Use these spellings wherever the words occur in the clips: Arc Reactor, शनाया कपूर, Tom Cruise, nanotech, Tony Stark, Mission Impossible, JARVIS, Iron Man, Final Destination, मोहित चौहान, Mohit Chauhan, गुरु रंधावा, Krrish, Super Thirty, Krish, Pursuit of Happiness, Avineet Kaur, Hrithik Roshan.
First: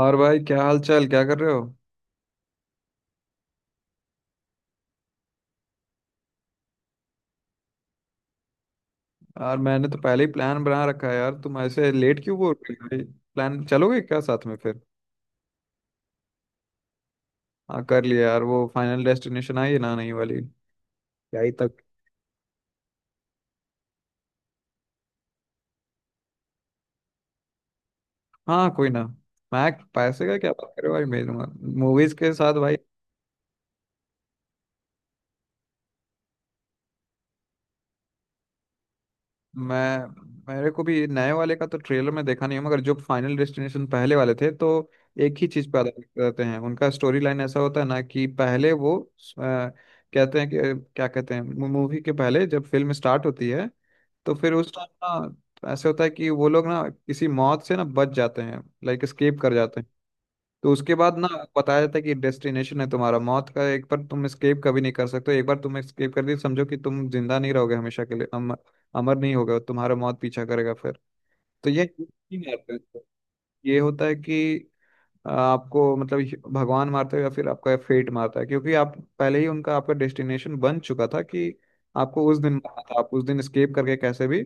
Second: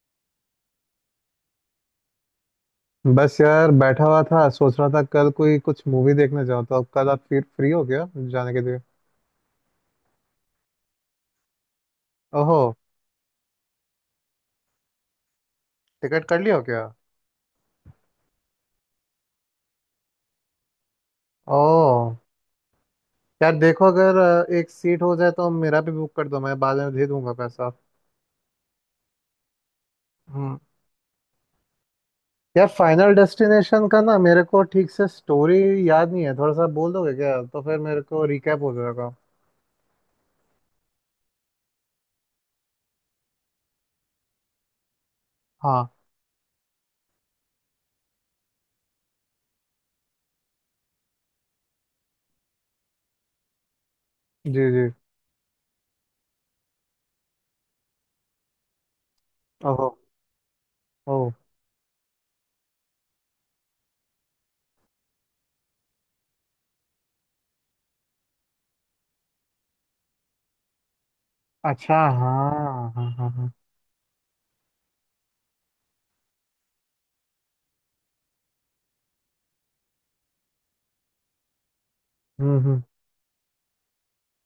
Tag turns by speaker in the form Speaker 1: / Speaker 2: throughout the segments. Speaker 1: और भाई क्या हाल चाल, क्या कर रहे हो?
Speaker 2: बस यार, बैठा हुआ था सोच रहा था कल कोई कुछ मूवी देखने जाऊँ। तो अब कल आप फिर फ्री हो क्या जाने के लिए?
Speaker 1: यार मैंने तो पहले ही प्लान बना रखा है। यार तुम ऐसे लेट क्यों बोल
Speaker 2: ओहो।
Speaker 1: रहे हो भाई? प्लान चलोगे क्या साथ में फिर?
Speaker 2: टिकट कर लिया हो क्या?
Speaker 1: हाँ कर लिया यार, वो फाइनल डेस्टिनेशन आई है ना, नहीं वाली। क्या ही तक।
Speaker 2: ओह। यार देखो अगर एक सीट हो जाए तो मेरा भी बुक कर दो, मैं बाद में दे दूंगा पैसा।
Speaker 1: हाँ कोई ना। मैं पैसे का क्या
Speaker 2: हम्म।
Speaker 1: बात कर रहे हो भाई, मेरे मूवीज के साथ
Speaker 2: यार,
Speaker 1: भाई।
Speaker 2: फाइनल डेस्टिनेशन का ना, मेरे को ठीक से स्टोरी याद नहीं है। थोड़ा सा बोल दोगे क्या? तो फिर मेरे को रिकैप हो जाएगा।
Speaker 1: मैं मेरे को भी नए वाले का तो ट्रेलर में देखा नहीं है, मगर जो फाइनल डेस्टिनेशन पहले वाले थे तो एक ही चीज पे
Speaker 2: हाँ।
Speaker 1: आधारित रहते हैं। उनका स्टोरी लाइन ऐसा होता है ना कि पहले वो कहते हैं कि क्या कहते हैं। मूवी के पहले जब फिल्म स्टार्ट होती है, तो
Speaker 2: जी
Speaker 1: फिर उस
Speaker 2: जी।
Speaker 1: टाइम ना ऐसे होता है कि वो लोग ना किसी मौत से ना बच जाते हैं, लाइक एस्केप कर जाते हैं।
Speaker 2: ओहो।
Speaker 1: तो उसके बाद
Speaker 2: ओह।
Speaker 1: ना बताया जाता है कि डेस्टिनेशन है तुम्हारा मौत का, एक बार तुम एस्केप कभी नहीं कर सकते हो। एक बार तुम एस्केप कर दी समझो कि तुम जिंदा नहीं रहोगे हमेशा के लिए, अमर नहीं होगा, तुम्हारा मौत पीछा करेगा फिर। तो ये
Speaker 2: अच्छा,
Speaker 1: नहीं मारते हैं
Speaker 2: हाँ
Speaker 1: इसको।
Speaker 2: हाँ हाँ हाँ।
Speaker 1: ये होता है कि आपको मतलब ये भगवान मारता है या फिर आपका फेट मारता है, क्योंकि आप पहले ही उनका आपका डेस्टिनेशन बन चुका था कि आपको उस दिन मारना
Speaker 2: हम्म।
Speaker 1: था, आप उस दिन एस्केप करके कैसे भी।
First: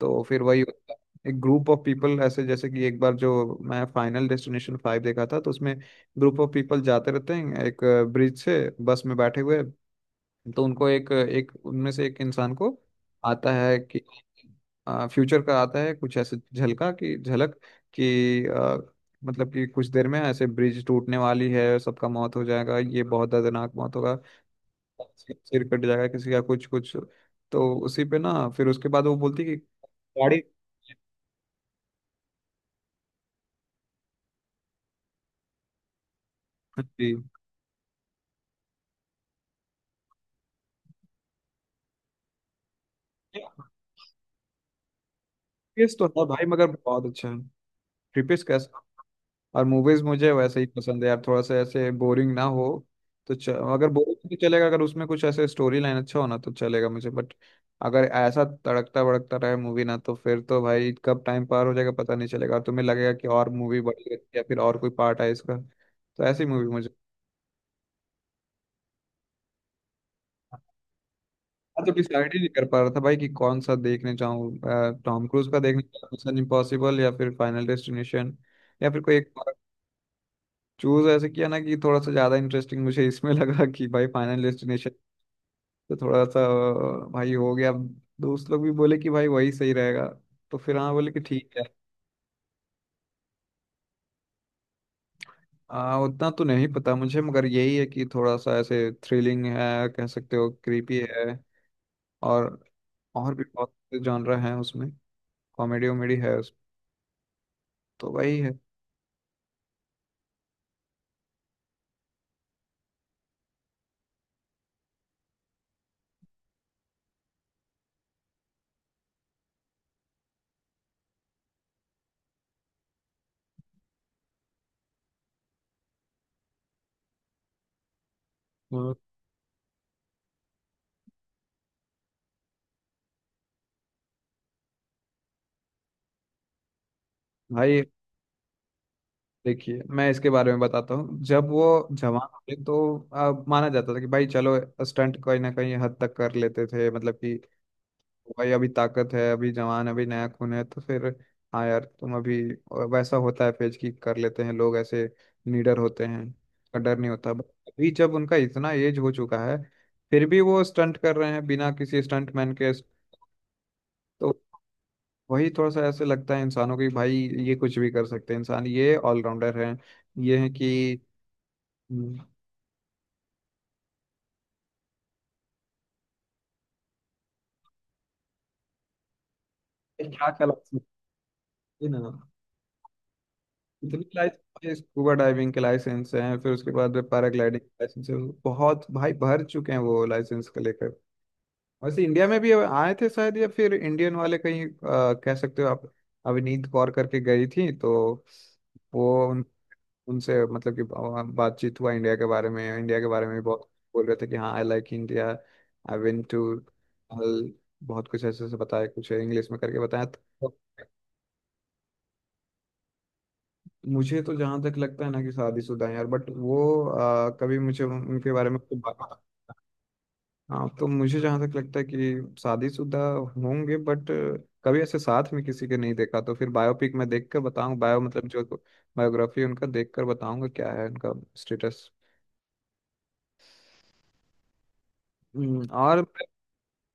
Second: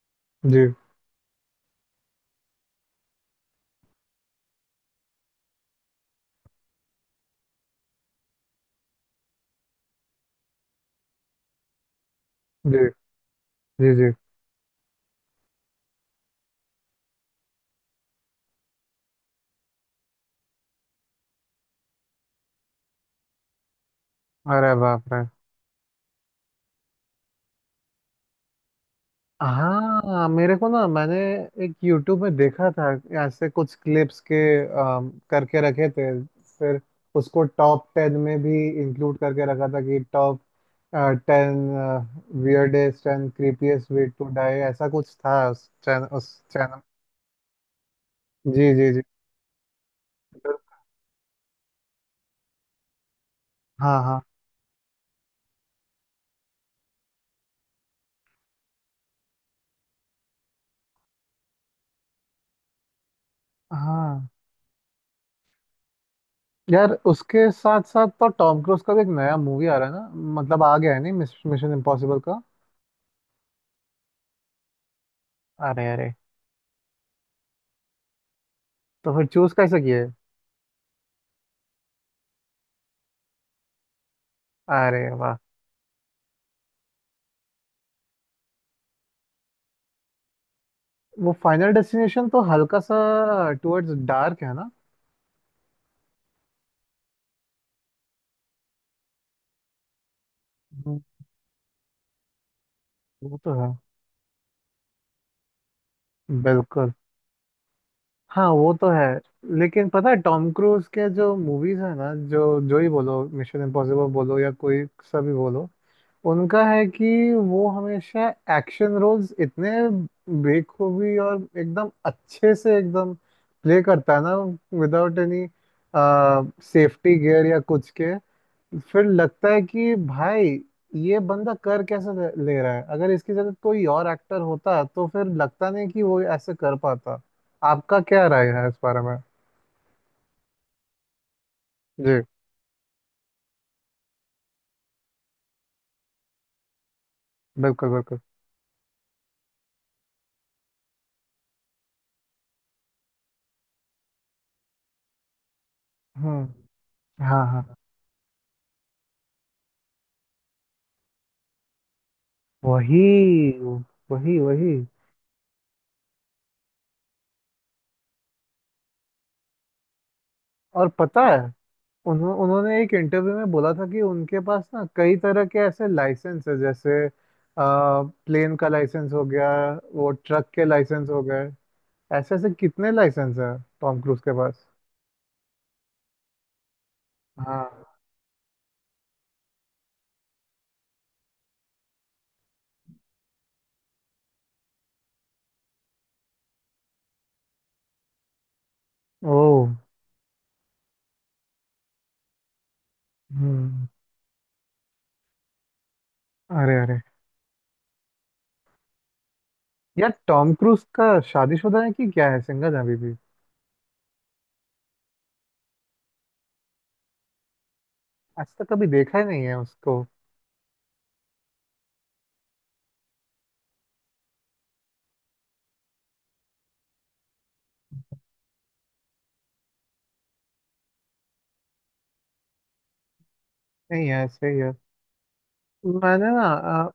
Speaker 1: तो फिर वही
Speaker 2: जी
Speaker 1: होता है। एक ग्रुप ऑफ पीपल ऐसे, जैसे कि एक बार जो मैं फाइनल डेस्टिनेशन 5 देखा था तो उसमें ग्रुप ऑफ पीपल जाते रहते हैं एक ब्रिज से, बस में बैठे हुए। तो उनको एक एक, उनमें से एक इंसान को
Speaker 2: जी
Speaker 1: आता है
Speaker 2: जी
Speaker 1: कि
Speaker 2: जी।
Speaker 1: फ्यूचर का आता है, कुछ ऐसे झलका कि झलक कि मतलब कि कुछ देर में ऐसे ब्रिज टूटने वाली है, सबका मौत हो जाएगा, ये बहुत दर्दनाक मौत होगा।
Speaker 2: अरे बाप रे!
Speaker 1: सिर सिर कट जाएगा किसी का, कुछ कुछ। तो उसी पे ना फिर उसके बाद वो बोलती है कि
Speaker 2: हाँ, मेरे को ना, मैंने एक YouTube में देखा था ऐसे कुछ क्लिप्स के, करके रखे थे फिर।
Speaker 1: गाड़ी।
Speaker 2: उसको टॉप टेन में भी इंक्लूड करके रखा था कि टॉप टेन वियर्डेस्ट एंड
Speaker 1: थ्रीपीस
Speaker 2: क्रीपीएस्ट वे टू डाई, ऐसा कुछ था उस
Speaker 1: तो
Speaker 2: चैनल
Speaker 1: है
Speaker 2: उस
Speaker 1: भाई, मगर
Speaker 2: चैनल।
Speaker 1: बहुत अच्छा है। थ्रीपीस
Speaker 2: जी
Speaker 1: कैसा।
Speaker 2: जी जी।
Speaker 1: और मूवीज मुझे वैसे ही पसंद है यार, थोड़ा सा ऐसे बोरिंग ना हो तो अगर
Speaker 2: हाँ
Speaker 1: बोरिंग
Speaker 2: हाँ।
Speaker 1: तो चलेगा, अगर उसमें कुछ ऐसे स्टोरी लाइन अच्छा होना तो चलेगा मुझे, बट अगर ऐसा तड़कता भड़कता रहे मूवी ना तो फिर तो भाई कब टाइम पार हो जाएगा पता नहीं चलेगा, और तुम्हें लगेगा कि और मूवी बढ़ी
Speaker 2: हाँ
Speaker 1: रहती है या फिर और कोई पार्ट है इसका, तो ऐसी मूवी मुझे।
Speaker 2: यार, उसके साथ साथ तो टॉम क्रूज का भी एक नया मूवी आ रहा है ना। मतलब आ गया है, नहीं? मिशन
Speaker 1: मैं तो
Speaker 2: इम्पॉसिबल
Speaker 1: डिसाइड ही
Speaker 2: का।
Speaker 1: नहीं कर पा रहा था भाई कि कौन सा देखने जाऊं, टॉम क्रूज का देखने
Speaker 2: अरे
Speaker 1: जाऊं
Speaker 2: अरे।
Speaker 1: मिशन इम्पॉसिबल या फिर फाइनल डेस्टिनेशन, या फिर
Speaker 2: तो
Speaker 1: कोई
Speaker 2: फिर
Speaker 1: एक।
Speaker 2: चूज कैसे किए?
Speaker 1: चूज ऐसे किया ना कि थोड़ा सा ज्यादा इंटरेस्टिंग मुझे इसमें लगा कि भाई फाइनल डेस्टिनेशन।
Speaker 2: अरे वाह।
Speaker 1: तो थोड़ा सा भाई हो गया अब, दोस्त लोग भी बोले कि भाई वही सही रहेगा, तो फिर हाँ बोले कि
Speaker 2: वो
Speaker 1: ठीक है।
Speaker 2: फाइनल डेस्टिनेशन तो हल्का सा टुवर्ड्स डार्क है ना।
Speaker 1: उतना तो नहीं पता मुझे, मगर यही है कि थोड़ा सा ऐसे थ्रिलिंग है, कह सकते हो क्रीपी
Speaker 2: हम्म।
Speaker 1: है। और और
Speaker 2: वो
Speaker 1: भी
Speaker 2: तो है।
Speaker 1: बहुत जॉनर हैं उसमें। कॉमेडी वॉमेडी है उस,
Speaker 2: बिल्कुल।
Speaker 1: तो वही
Speaker 2: हाँ
Speaker 1: है।
Speaker 2: वो तो है। लेकिन पता है, टॉम क्रूज के जो मूवीज है ना, जो जो ही बोलो, मिशन इम्पॉसिबल बोलो या कोई सा भी बोलो, उनका है कि वो हमेशा एक्शन रोल्स इतने बेखूबी और एकदम अच्छे से एकदम प्ले करता है ना, विदाउट एनी सेफ्टी गियर या कुछ के।
Speaker 1: हाँ,
Speaker 2: फिर लगता है कि भाई ये बंदा कर कैसे ले ले रहा है, अगर इसकी जगह कोई और एक्टर होता तो फिर लगता नहीं कि वो ऐसे कर पाता।
Speaker 1: भाई
Speaker 2: आपका क्या राय है इस बारे में?
Speaker 1: देखिए मैं इसके बारे में बताता हूँ। जब वो
Speaker 2: जी।
Speaker 1: जवान थे तो माना जाता था कि भाई चलो स्टंट कहीं ना कहीं हद तक कर लेते थे, मतलब कि
Speaker 2: बिल्कुल बिल्कुल।
Speaker 1: भाई अभी ताकत है, अभी जवान, अभी नया खून है तो फिर। हाँ यार तुम अभी वैसा होता है, फेज की कर लेते हैं लोग ऐसे, निडर होते हैं,
Speaker 2: हम्म।
Speaker 1: का डर नहीं होता, बट
Speaker 2: हाँ हाँ।
Speaker 1: अभी जब उनका इतना एज हो चुका है फिर भी वो स्टंट कर रहे हैं बिना किसी स्टंट मैन के।
Speaker 2: वही वही
Speaker 1: तो
Speaker 2: वही।
Speaker 1: वही थोड़ा सा ऐसे लगता है इंसानों को कि भाई ये कुछ भी कर सकते हैं, इंसान ये ऑलराउंडर हैं, ये है कि
Speaker 2: और पता है, उन्होंने एक इंटरव्यू में बोला था कि उनके पास ना कई तरह के ऐसे लाइसेंस है, जैसे प्लेन का लाइसेंस हो गया, वो
Speaker 1: क्या क्या
Speaker 2: ट्रक के
Speaker 1: license
Speaker 2: लाइसेंस हो गए।
Speaker 1: है ना।
Speaker 2: ऐसे ऐसे कितने लाइसेंस है टॉम
Speaker 1: इतनी
Speaker 2: क्रूज के पास।
Speaker 1: लाइसेंस, स्कूबा डाइविंग के लाइसेंस हैं, फिर उसके बाद पैराग्लाइडिंग
Speaker 2: हाँ।
Speaker 1: लाइसेंस है। बहुत भाई भर चुके हैं वो लाइसेंस को लेकर। वैसे इंडिया में भी आए थे शायद, या फिर इंडियन वाले कहीं कह सकते हो आप, अविनीत कौर करके गई थी तो वो
Speaker 2: ओ।
Speaker 1: उन उनसे मतलब कि बातचीत हुआ इंडिया के बारे में। इंडिया के बारे में भी बहुत
Speaker 2: हम्म।
Speaker 1: बोल रहे थे कि हाँ I like India, I went to,
Speaker 2: अरे अरे।
Speaker 1: बहुत कुछ ऐसे ऐसे बताया, कुछ इंग्लिश में करके बताया
Speaker 2: यार टॉम
Speaker 1: तो।
Speaker 2: क्रूज का शादीशुदा है कि क्या है? सिंगल है अभी भी?
Speaker 1: मुझे तो जहां तक लगता है ना कि शादीशुदा है यार, बट वो कभी मुझे उनके बारे
Speaker 2: आज
Speaker 1: में
Speaker 2: तक
Speaker 1: तो
Speaker 2: कभी देखा
Speaker 1: बात।
Speaker 2: ही नहीं है उसको।
Speaker 1: हाँ तो मुझे जहां तक लगता है कि शादीशुदा होंगे, बट कभी ऐसे साथ में किसी के नहीं देखा, तो फिर बायोपिक में देख कर बताऊँ, बायो मतलब जो बायोग्राफी उनका देख कर बताऊंगा क्या है उनका स्टेटस।
Speaker 2: नहीं, है सही है।
Speaker 1: और
Speaker 2: मैंने ना, अ,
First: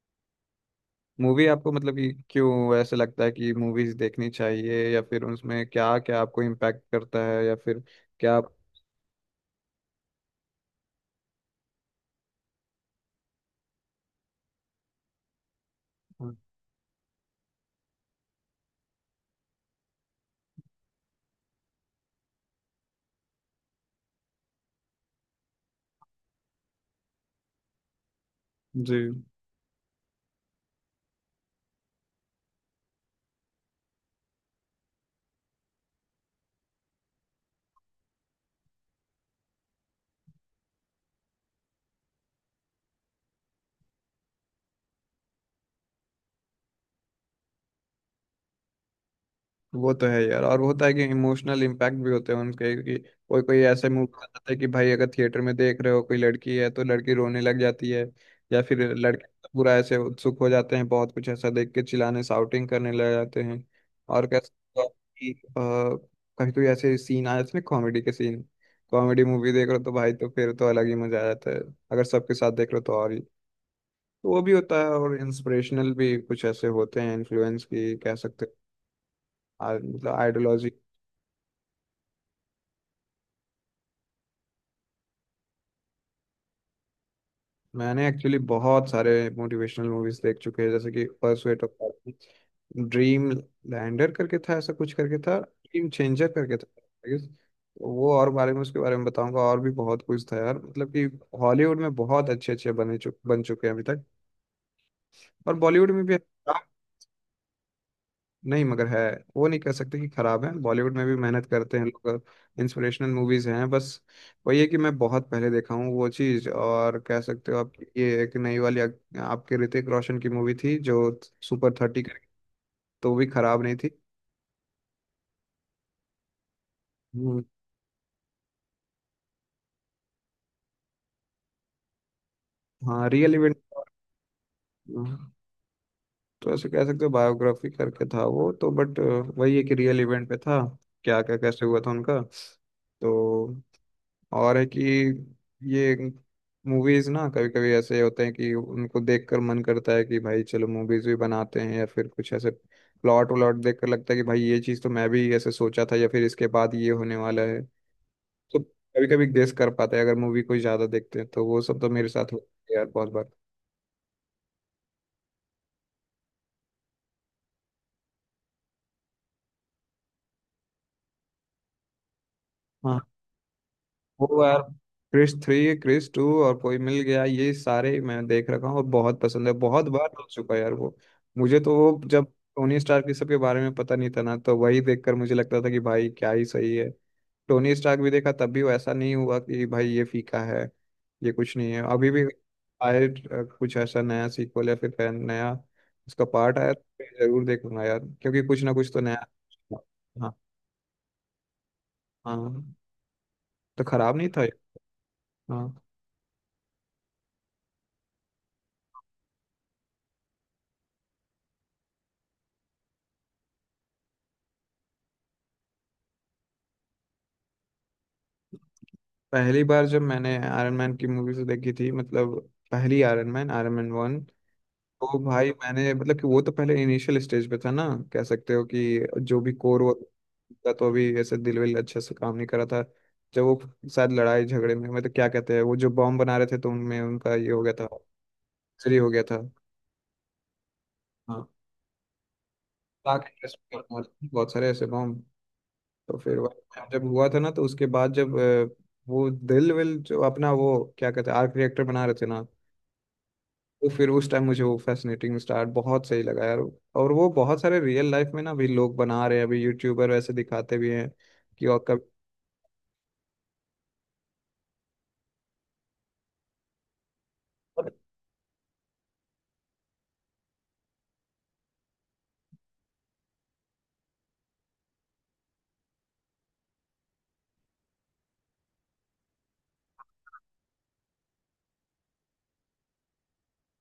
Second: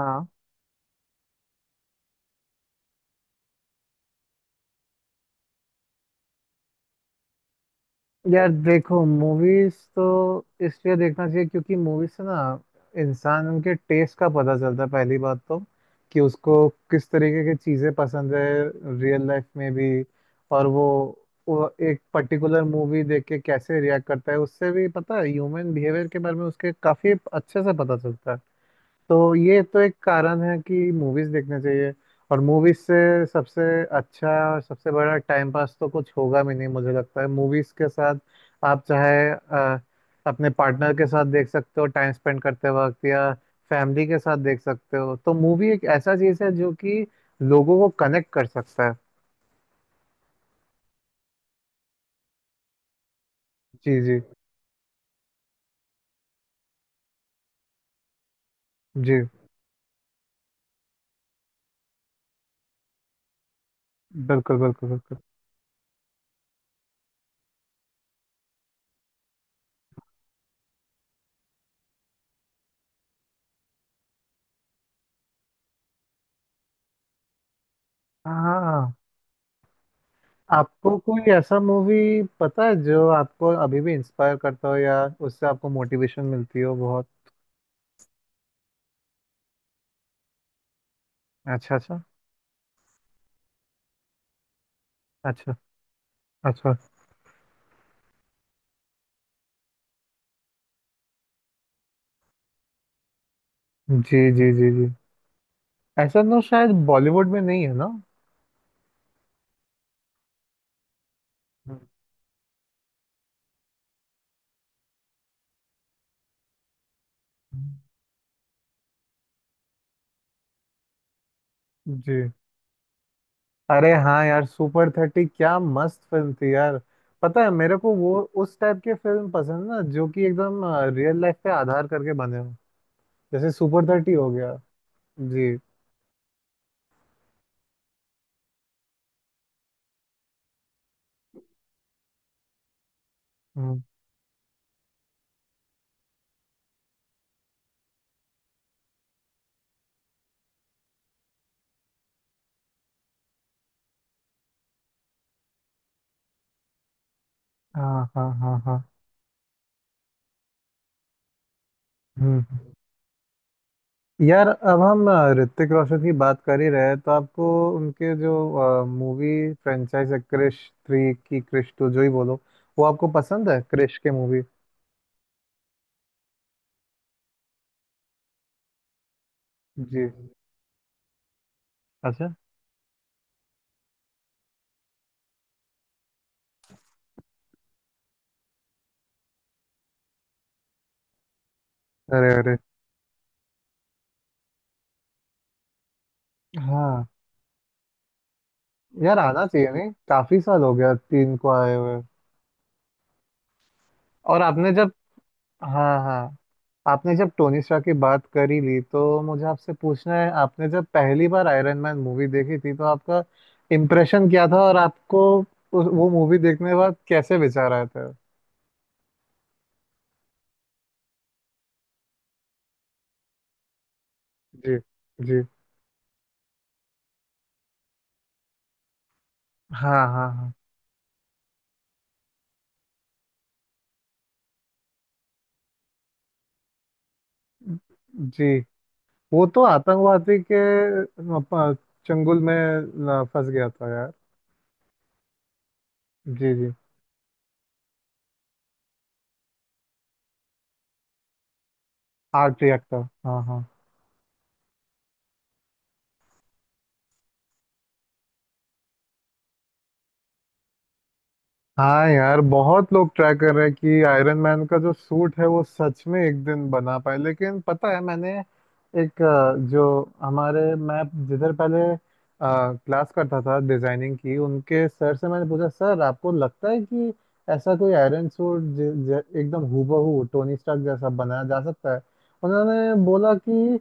Speaker 2: हाँ।
Speaker 1: मूवी आपको मतलब कि क्यों ऐसे लगता है कि मूवीज देखनी चाहिए, या फिर उसमें क्या क्या आपको इम्पैक्ट करता है, या फिर क्या
Speaker 2: यार देखो, मूवीज तो इसलिए देखना चाहिए क्योंकि मूवीज से ना इंसान के टेस्ट का पता चलता है, पहली बात तो, कि
Speaker 1: हाँ,
Speaker 2: उसको किस तरीके की चीज़ें पसंद है, रियल लाइफ में भी। और वो एक पर्टिकुलर मूवी देख के कैसे रिएक्ट करता है उससे भी पता है, ह्यूमन बिहेवियर के बारे में उसके काफ़ी अच्छे से पता चलता है।
Speaker 1: जी
Speaker 2: तो ये तो एक कारण है कि मूवीज देखने चाहिए। और मूवीज से सबसे अच्छा और सबसे बड़ा टाइम पास तो कुछ होगा भी नहीं मुझे लगता है, मूवीज के साथ। आप चाहे अपने पार्टनर के साथ देख सकते हो टाइम स्पेंड करते वक्त, या फैमिली के साथ देख सकते हो। तो मूवी एक ऐसा चीज है जो कि लोगों को कनेक्ट कर सकता है।
Speaker 1: वो तो है यार, और होता है कि इमोशनल इम्पैक्ट भी होते हैं उनके कि कोई कोई ऐसे
Speaker 2: जी
Speaker 1: मूवी
Speaker 2: जी
Speaker 1: बताते हैं कि भाई अगर थिएटर में देख रहे हो, कोई लड़की है तो लड़की रोने लग जाती है, या फिर
Speaker 2: जी।
Speaker 1: लड़के पूरा ऐसे उत्सुक हो जाते हैं, बहुत कुछ ऐसा देख के चिल्लाने साउटिंग करने लग जाते हैं, और कैसे।
Speaker 2: बिल्कुल बिल्कुल बिल्कुल।
Speaker 1: कि, अ, कभी कोई ऐसे सीन आए इसमें, कॉमेडी के सीन, कॉमेडी मूवी देख रहे हो तो भाई, तो फिर तो अलग ही मजा आ जाता है, अगर सबके साथ देख रहे हो तो और ही। तो वो भी होता है, और इंस्पिरेशनल भी कुछ ऐसे होते हैं, इन्फ्लुएंस की कह सकते हैं,
Speaker 2: हाँ।
Speaker 1: मतलब आइडियोलॉजी।
Speaker 2: आपको कोई ऐसा मूवी पता है जो आपको अभी भी इंस्पायर करता हो या उससे आपको मोटिवेशन मिलती हो बहुत?
Speaker 1: मैंने एक्चुअली बहुत सारे मोटिवेशनल मूवीज देख चुके हैं, जैसे कि परसुएट ऑफ
Speaker 2: अच्छा अच्छा।
Speaker 1: हैप्पीनेस, ड्रीम लैंडर करके था, ऐसा कुछ करके था,
Speaker 2: अच्छा
Speaker 1: ड्रीम चेंजर करके था
Speaker 2: अच्छा।
Speaker 1: I guess। तो वो और बारे में, उसके बारे में बताऊंगा। और भी बहुत कुछ था यार, मतलब कि हॉलीवुड में बहुत अच्छे अच्छे बने चुक बन चुके हैं अभी तक,
Speaker 2: जी जी जी जी।
Speaker 1: और बॉलीवुड में भी।
Speaker 2: ऐसा तो शायद बॉलीवुड में नहीं है ना।
Speaker 1: नहीं मगर है, वो नहीं कह सकते कि खराब है, बॉलीवुड में भी मेहनत करते हैं लोग, इंस्पिरेशनल मूवीज हैं बस। वही है कि मैं बहुत पहले देखा हूँ वो चीज़, और कह सकते हो आप
Speaker 2: हम्म।
Speaker 1: कि ये एक नई वाली आपके ऋतिक रोशन की मूवी थी, जो सुपर 30 करके,
Speaker 2: जी।
Speaker 1: तो वो भी खराब नहीं थी।
Speaker 2: अरे हाँ यार, सुपर थर्टी क्या मस्त फिल्म थी यार।
Speaker 1: हम्म,
Speaker 2: पता है, मेरे को वो उस टाइप के फिल्म पसंद है ना जो कि एकदम रियल लाइफ पे आधार करके बने हो।
Speaker 1: हाँ रियल
Speaker 2: जैसे
Speaker 1: इवेंट।
Speaker 2: सुपर थर्टी हो गया। जी।
Speaker 1: तो ऐसे कह सकते हो बायोग्राफी करके था वो तो, बट वही है कि रियल इवेंट पे था, क्या क्या कैसे हुआ था उनका। तो
Speaker 2: हम्म।
Speaker 1: और है कि ये मूवीज ना कभी कभी ऐसे होते हैं कि उनको देखकर मन करता है कि भाई चलो मूवीज भी बनाते हैं, या फिर कुछ ऐसे प्लॉट व्लॉट देखकर लगता है कि भाई ये चीज़ तो मैं भी ऐसे सोचा था, या फिर इसके बाद ये होने वाला है।
Speaker 2: हाँ हाँ
Speaker 1: तो
Speaker 2: हाँ हाँ।
Speaker 1: कभी कभी गेस कर पाते हैं अगर मूवी कोई ज्यादा देखते हैं, तो वो सब तो मेरे साथ
Speaker 2: हम्म
Speaker 1: होता
Speaker 2: हम्म।
Speaker 1: है यार बहुत
Speaker 2: यार अब हम ऋतिक रोशन की बात कर ही रहे हैं तो आपको उनके जो मूवी फ्रेंचाइज है, क्रिश थ्री की क्रिश टू जो ही बोलो, वो
Speaker 1: बार।
Speaker 2: आपको पसंद है क्रिश के मूवी?
Speaker 1: वो यार क्रिश 3, क्रिश 2 और कोई मिल गया, ये सारे मैं देख रखा हूँ और बहुत पसंद है, बहुत बार
Speaker 2: जी।
Speaker 1: देख चुका है यार वो। मुझे तो वो जब
Speaker 2: अच्छा।
Speaker 1: टोनी स्टार्क, ये सब के बारे में पता नहीं था ना, तो वही देखकर मुझे लगता था कि भाई क्या ही सही है। टोनी स्टार्क भी देखा तब भी वो ऐसा नहीं हुआ कि भाई ये फीका है, ये कुछ नहीं है। अभी भी
Speaker 2: अरे अरे।
Speaker 1: आए कुछ ऐसा नया सीक्वल या फिर फैन नया उसका पार्ट आया तो
Speaker 2: हाँ
Speaker 1: मैं जरूर देखूंगा यार, क्योंकि कुछ ना कुछ तो
Speaker 2: यार
Speaker 1: नया।
Speaker 2: आना चाहिए, नहीं?
Speaker 1: हाँ
Speaker 2: काफी साल हो गया तीन को आए हुए।
Speaker 1: हाँ, तो खराब नहीं
Speaker 2: और
Speaker 1: था ये।
Speaker 2: आपने जब
Speaker 1: हाँ
Speaker 2: हाँ हाँ। आपने जब टोनी स्टार्क की बात कर ही ली तो मुझे आपसे पूछना है, आपने जब पहली बार आयरन मैन मूवी देखी थी तो आपका इम्प्रेशन क्या था और आपको वो मूवी देखने के बाद कैसे विचार आया था?
Speaker 1: पहली बार जब मैंने आयरन मैन की मूवीज देखी थी, मतलब पहली आयरन मैन, आयरन मैन 1,
Speaker 2: जी
Speaker 1: तो
Speaker 2: जी।
Speaker 1: भाई मैंने मतलब कि वो तो पहले इनिशियल स्टेज पे था ना, कह सकते हो कि जो भी कोर
Speaker 2: हाँ हाँ हाँ।
Speaker 1: था, तो अभी ऐसे दिल विल अच्छे से काम नहीं करा था। जब वो शायद लड़ाई झगड़े में, मतलब क्या कहते हैं, वो जो बॉम्ब बना रहे थे तो उनमें उनका ये हो गया था,
Speaker 2: जी।
Speaker 1: फ्री हो गया था।
Speaker 2: वो तो आतंकवादी के अ,
Speaker 1: हाँ
Speaker 2: प- चंगुल में
Speaker 1: ताकि
Speaker 2: फंस
Speaker 1: interest
Speaker 2: गया
Speaker 1: में
Speaker 2: था
Speaker 1: बहुत
Speaker 2: यार।
Speaker 1: बहुत सारे ऐसे बॉम्ब। तो फिर
Speaker 2: जी जी।
Speaker 1: जब हुआ था ना, तो उसके बाद जब वो दिल विल जो अपना वो क्या कहते हैं आर्क रिएक्टर बना रहे थे ना।
Speaker 2: Art reactor. हाँ हाँ।
Speaker 1: तो फिर उस टाइम मुझे वो फैसिनेटिंग स्टार बहुत सही लगा यार, और वो बहुत सारे रियल लाइफ में ना अभी लोग बना रहे हैं, अभी यूट्यूबर वैसे दिखाते भी हैं कि, और
Speaker 2: हाँ
Speaker 1: कभी।
Speaker 2: यार, बहुत लोग ट्राई कर रहे हैं कि आयरन मैन का जो सूट है वो सच में एक दिन बना पाए। लेकिन पता है, मैंने एक जो हमारे मैं जिधर पहले क्लास करता था डिजाइनिंग की, उनके सर से मैंने पूछा, सर आपको लगता है कि ऐसा कोई आयरन सूट एकदम हूबहू टोनी स्टार्क जैसा बनाया जा सकता है? उन्होंने बोला कि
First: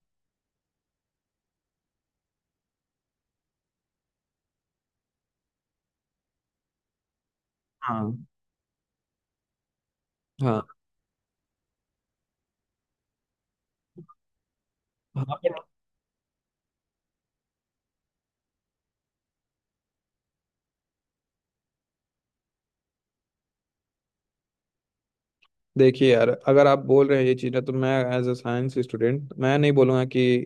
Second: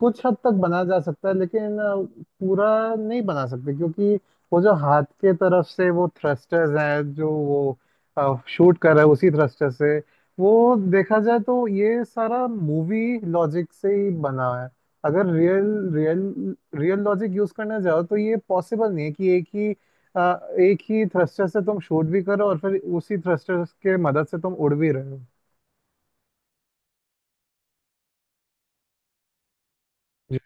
Speaker 2: कुछ हद तक बना जा सकता है लेकिन पूरा नहीं बना सकते क्योंकि वो जो हाथ के तरफ से वो थ्रस्टर्स हैं जो वो शूट कर रहा है उसी थ्रस्टर से वो, देखा जाए तो ये सारा मूवी लॉजिक से ही बना है। अगर real real real logic use करना चाहो तो ये पॉसिबल नहीं है कि अ, एक ही थ्रस्टर से तुम शूट भी करो और फिर उसी थ्रस्टर के मदद से तुम उड़ भी रहे हो।
Speaker 1: देखिए यार अगर आप बोल रहे हैं ये चीज़ें, तो मैं एज अ साइंस स्टूडेंट, मैं नहीं बोलूँगा कि
Speaker 2: जी।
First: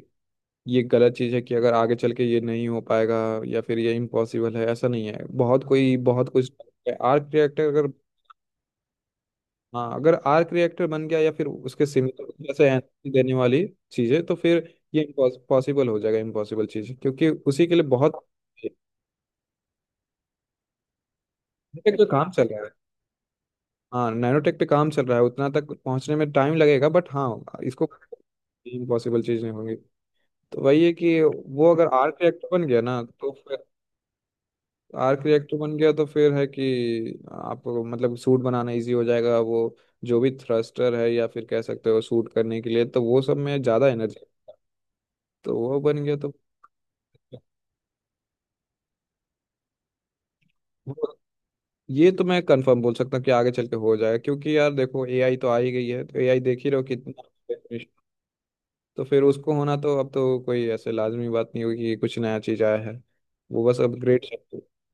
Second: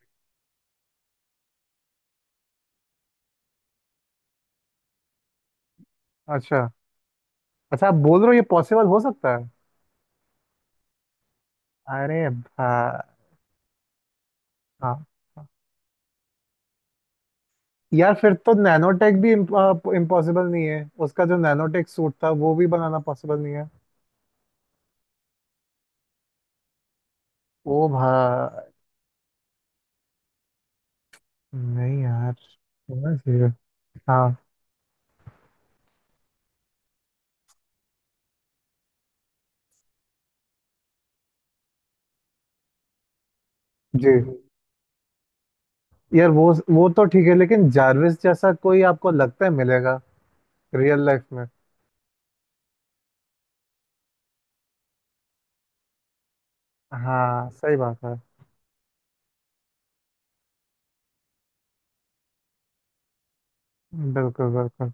Speaker 1: ये गलत चीज़ है कि अगर आगे चल के ये नहीं हो पाएगा, या फिर ये इम्पॉसिबल है, ऐसा नहीं है, बहुत कोई बहुत कुछ।
Speaker 2: अच्छा।
Speaker 1: आर्ट रिएक्टर
Speaker 2: अच्छा
Speaker 1: अगर।
Speaker 2: आप बोल रहे हो ये पॉसिबल हो सकता है?
Speaker 1: हाँ अगर आर्क रिएक्टर बन गया, या फिर उसके
Speaker 2: अरे।
Speaker 1: सिमिलर जैसे एनर्जी देने वाली चीजें, तो फिर
Speaker 2: हाँ
Speaker 1: ये
Speaker 2: हाँ।
Speaker 1: पॉसिबल हो जाएगा, इम्पॉसिबल चीज, क्योंकि उसी के लिए
Speaker 2: यार
Speaker 1: बहुत।
Speaker 2: फिर तो नैनोटेक भी इम्पॉसिबल नहीं है, उसका जो नैनोटेक
Speaker 1: नैनोटेक पे
Speaker 2: सूट था
Speaker 1: काम चल
Speaker 2: वो
Speaker 1: रहा
Speaker 2: भी
Speaker 1: है।
Speaker 2: बनाना पॉसिबल नहीं है?
Speaker 1: हाँ नैनोटेक पे काम चल रहा है, उतना तक पहुंचने में टाइम लगेगा, बट हाँ
Speaker 2: ओ
Speaker 1: इसको
Speaker 2: भाई।
Speaker 1: इम्पॉसिबल चीज नहीं होगी। तो वही है कि वो अगर
Speaker 2: नहीं
Speaker 1: आर्क
Speaker 2: यार,
Speaker 1: रिएक्टर बन गया ना
Speaker 2: होना
Speaker 1: तो
Speaker 2: चाहिए।
Speaker 1: फिर,
Speaker 2: हाँ।
Speaker 1: आर्क रिएक्टर बन गया तो फिर है कि आपको मतलब सूट बनाना इजी हो जाएगा, वो जो भी थ्रस्टर है, या फिर कह सकते हो सूट करने के लिए, तो वो सब में ज्यादा
Speaker 2: जी।
Speaker 1: एनर्जी। तो वो बन गया
Speaker 2: यार
Speaker 1: तो।
Speaker 2: वो तो ठीक है लेकिन जारविस जैसा कोई आपको लगता है मिलेगा रियल
Speaker 1: वो-
Speaker 2: लाइफ में?
Speaker 1: ये तो मैं कंफर्म बोल सकता हूँ कि आगे चल के हो जाएगा, क्योंकि यार देखो एआई तो आ ही गई है, तो एआई देख ही रहो कितना।
Speaker 2: हाँ सही बात है।
Speaker 1: तो फिर उसको होना तो अब तो कोई ऐसे लाजमी बात नहीं होगी कि कुछ नया चीज आया है, वो बस अपग्रेड।
Speaker 2: बिल्कुल बिल्कुल।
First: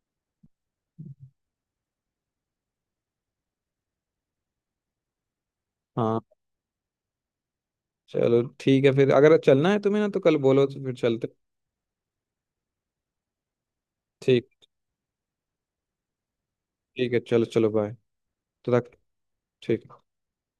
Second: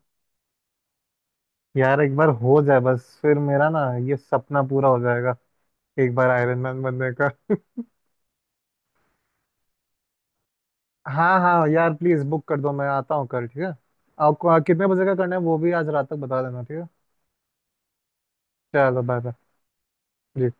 Speaker 2: यार एक बार हो जाए बस, फिर मेरा ना ये सपना पूरा हो जाएगा, एक
Speaker 1: हाँ
Speaker 2: बार आयरन मैन बनने का।
Speaker 1: चलो ठीक है, फिर अगर चलना है तुम्हें ना तो कल बोलो, तो फिर चलते।
Speaker 2: हाँ हाँ यार प्लीज बुक कर दो, मैं आता हूँ कल, ठीक है? आपको
Speaker 1: ठीक।
Speaker 2: कितने बजे का करना है वो भी आज रात तक बता देना, ठीक है?
Speaker 1: ठीक है, चलो चलो बाय। तो तक।
Speaker 2: चलो बाय।
Speaker 1: ठीक।
Speaker 2: बाय।